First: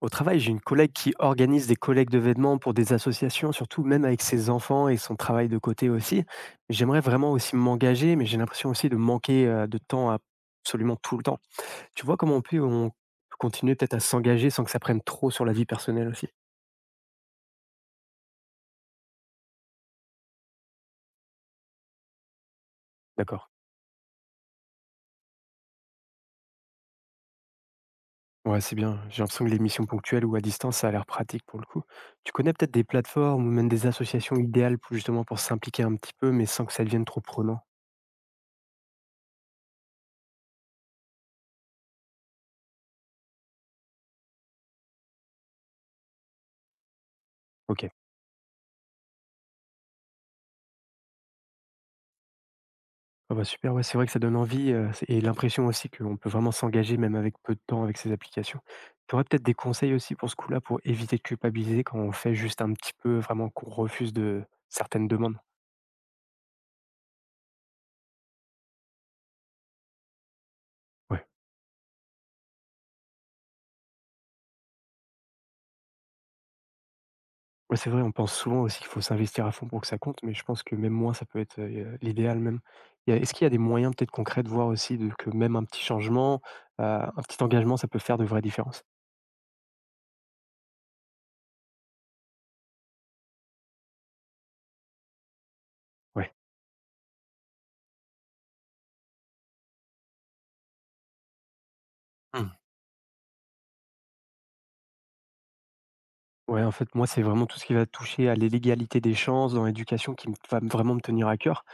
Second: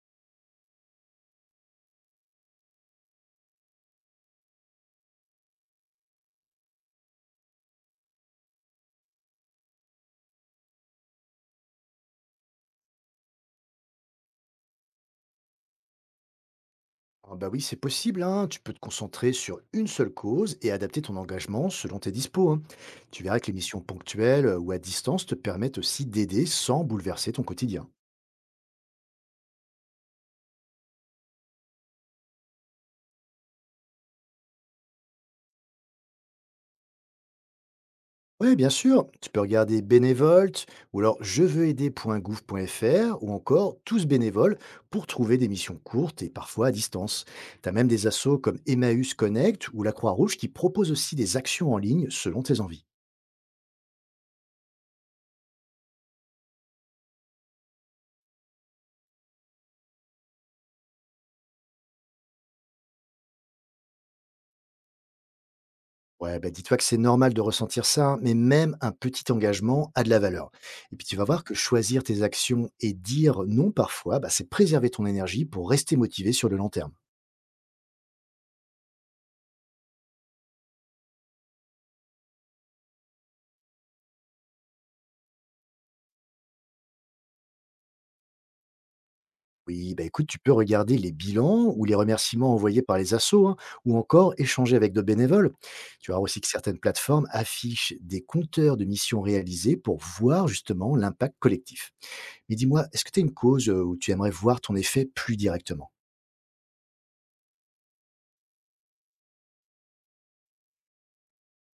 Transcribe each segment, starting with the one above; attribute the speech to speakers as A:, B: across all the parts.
A: Au travail, j'ai une collègue qui organise des collectes de vêtements pour des associations, surtout même avec ses enfants et son travail de côté aussi. J'aimerais vraiment aussi m'engager, mais j'ai l'impression aussi de manquer de absolument tout le temps. Tu vois comment on peut continuer peut-être à s'engager sans que ça prenne trop sur la vie personnelle aussi.
B: Ah bah oui, c'est possible, hein. Tu peux te concentrer sur une seule cause et adapter ton engagement selon tes dispos, hein. Tu verras
A: D'accord.
B: que les missions ponctuelles ou à distance te permettent aussi d'aider sans bouleverser ton quotidien.
A: Ouais, c'est bien. J'ai l'impression que les missions ponctuelles ou à distance, ça a l'air pratique pour le coup. Tu connais peut-être des plateformes ou même des associations idéales pour justement pour s'impliquer un petit peu, mais sans que ça devienne trop prenant.
B: Oui, bien sûr, tu peux regarder Bénévolte, ou alors je veux aider.gouv.fr, ou encore Tous bénévoles pour trouver des missions courtes et parfois à distance. Tu as même
A: Ok.
B: des assos comme Emmaüs Connect ou la Croix-Rouge qui proposent aussi des actions en ligne selon tes envies.
A: Ah bah, super, ouais, c'est vrai que ça donne envie, c'est et l'impression aussi qu'on peut vraiment s'engager même avec peu de temps avec ces applications. Tu aurais peut-être des conseils aussi pour ce coup-là, pour éviter de culpabiliser quand on fait juste un petit peu, vraiment qu'on refuse de certaines demandes?
B: Ouais, bah dis-toi que c'est normal de ressentir ça, hein, mais même un petit engagement a de la valeur. Et puis tu
A: Ouais.
B: vas voir que choisir tes actions et dire non parfois, bah, c'est préserver ton énergie pour rester motivé sur le long terme.
A: Ouais, c'est vrai, on pense souvent aussi qu'il faut s'investir à fond pour que ça compte, mais je pense que même moins, ça peut être, l'idéal même. Il y a est-ce qu'il y a des moyens peut-être concrets de voir aussi de que même un petit changement, un petit engagement, ça peut faire de vraies différences?
B: Oui, bah écoute, tu peux regarder les bilans ou les remerciements envoyés par les assos, hein, ou encore échanger avec d'autres bénévoles. Tu vas voir
A: Ouais.
B: aussi que certaines plateformes affichent des compteurs de missions réalisées pour voir justement l'impact collectif.
A: Mmh.
B: Mais dis-moi, est-ce que tu as une cause où tu aimerais voir ton effet plus directement.
A: Ouais, en fait, moi, c'est vraiment tout ce qui va toucher à l'égalité des chances dans l'éducation qui vraiment me tenir à cœur.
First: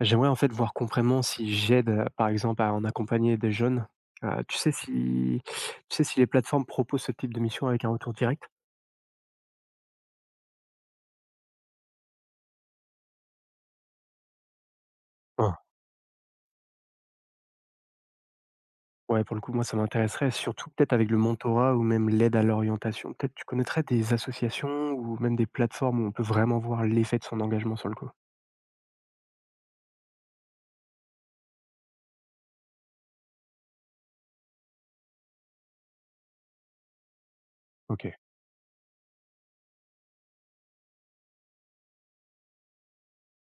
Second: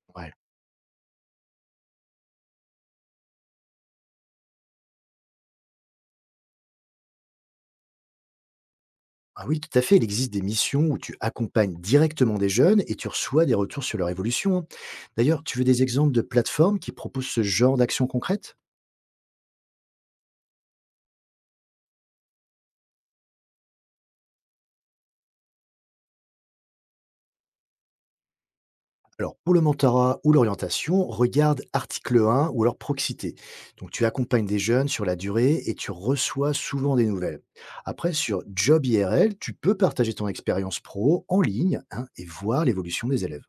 A: J'aimerais,
B: Ouais.
A: en fait, voir concrètement si j'aide, par exemple, à en accompagner des jeunes. Tu sais si les plateformes proposent ce type de mission avec un retour direct?
B: Ah oui, tout à fait. Il existe des missions où tu accompagnes directement des jeunes et tu reçois des retours sur leur évolution, hein. D'ailleurs,
A: Ah,
B: tu veux des exemples de plateformes qui proposent ce genre d'action concrète?
A: ouais, pour le coup, moi, ça m'intéresserait, surtout peut-être avec le mentorat ou même l'aide à l'orientation. Peut-être tu connaîtrais des associations ou même des plateformes où on peut vraiment voir l'effet de son engagement sur le coup?
B: Alors, pour le mentorat ou l'orientation, regarde article 1 ou alors Proxité. Donc, tu accompagnes des jeunes sur la durée et tu reçois souvent des nouvelles. Après,
A: OK.
B: sur Job IRL, tu peux partager ton expérience pro en ligne, hein, et voir l'évolution des élèves.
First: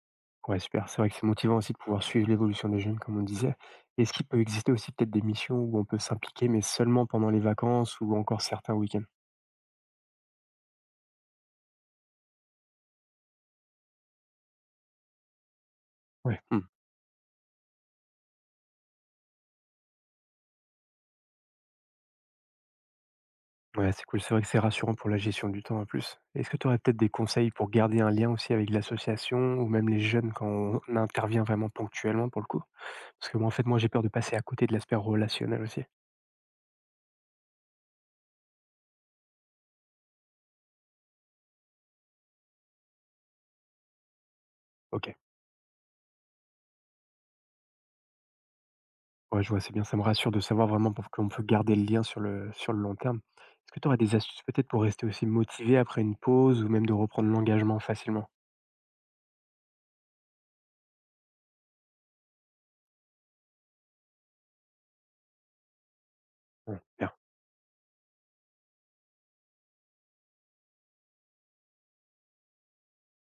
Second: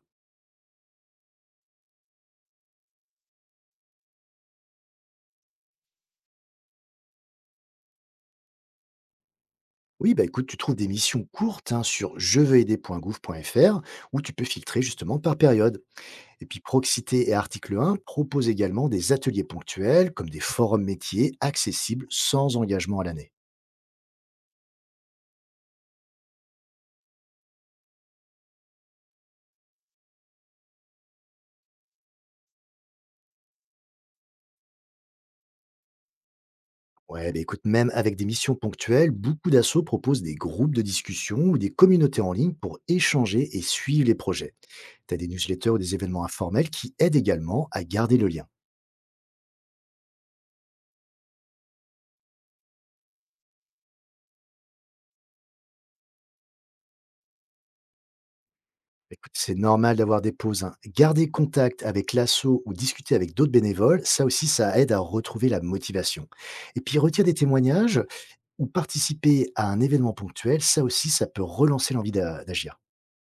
A: Ouais, super. C'est vrai que c'est motivant aussi de pouvoir suivre l'évolution des jeunes, comme on disait. Est-ce qu'il peut exister aussi peut-être des missions où on peut s'impliquer, mais seulement pendant les vacances ou encore certains week-ends?
B: Oui, bah écoute, tu trouves des missions courtes, hein, sur je veux aider point gouv point Fr, où tu peux filtrer justement par période.
A: Ouais.
B: Et puis
A: Hmm.
B: Proxité et Article un proposent également des ateliers ponctuels comme des forums métiers accessibles sans engagement à l'année.
A: Ouais, c'est cool. C'est vrai que c'est rassurant pour la gestion du temps en plus. Est-ce que tu aurais peut-être des conseils pour garder un lien aussi avec l'association ou même les jeunes quand on intervient vraiment ponctuellement pour le coup? Parce que moi, en fait, j'ai peur de passer à côté de l'aspect relationnel aussi.
B: Ouais, bah écoute, même avec des missions ponctuelles, beaucoup d'assauts proposent des groupes de discussion ou des communautés en ligne pour échanger et suivre les projets.
A: Ok.
B: Tu as des newsletters ou des événements informels qui aident également à garder le lien.
A: Ouais, je vois, c'est bien, ça me rassure de savoir vraiment pour qu'on peut garder le lien sur le long terme. Est-ce que tu aurais des astuces peut-être pour rester aussi motivé après une pause ou même de reprendre l'engagement facilement?
B: Bah écoute, c'est normal d'avoir des pauses, hein. Garder contact avec l'asso ou discuter avec d'autres bénévoles, ça aussi, ça aide à retrouver la motivation.
A: Ouais,
B: Et puis,
A: bien.
B: retire des témoignages, ou participer à un événement ponctuel, ça aussi, ça peut relancer l'envie d'agir.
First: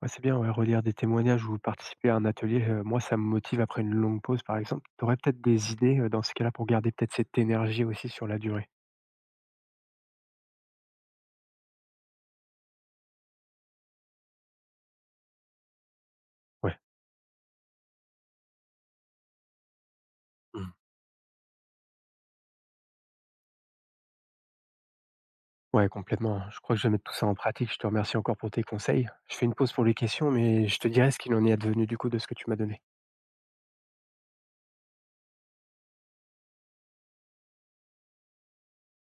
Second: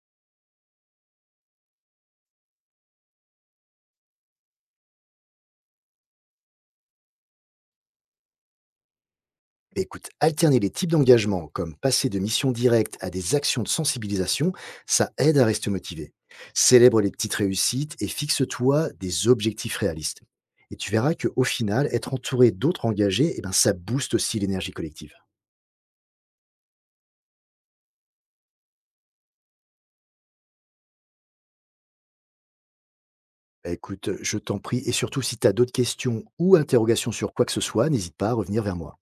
A: Ouais, c'est bien, ouais, relire des témoignages ou participer à un atelier, moi ça me motive après une longue pause par exemple. Tu aurais peut-être des idées, dans ce cas-là pour garder peut-être cette énergie aussi sur la durée?
B: Mais écoute, alterner les types d'engagement, comme passer de missions directes à des actions de sensibilisation, ça aide à rester motivé.
A: Ouais.
B: Célèbre les petites réussites et fixe-toi des objectifs réalistes.
A: Mmh.
B: Et tu verras qu'au final, être entouré d'autres engagés, eh ben, ça booste aussi l'énergie collective.
A: Ouais, complètement, hein. Je crois que je vais mettre tout ça en pratique. Je te remercie encore pour tes conseils. Je fais une pause pour les questions, mais je te dirai ce qu'il en est advenu du coup de ce que tu m'as donné.
B: Bah, écoute, je t'en prie, et surtout si tu as d'autres questions ou interrogations sur quoi que ce soit, n'hésite pas à revenir vers moi.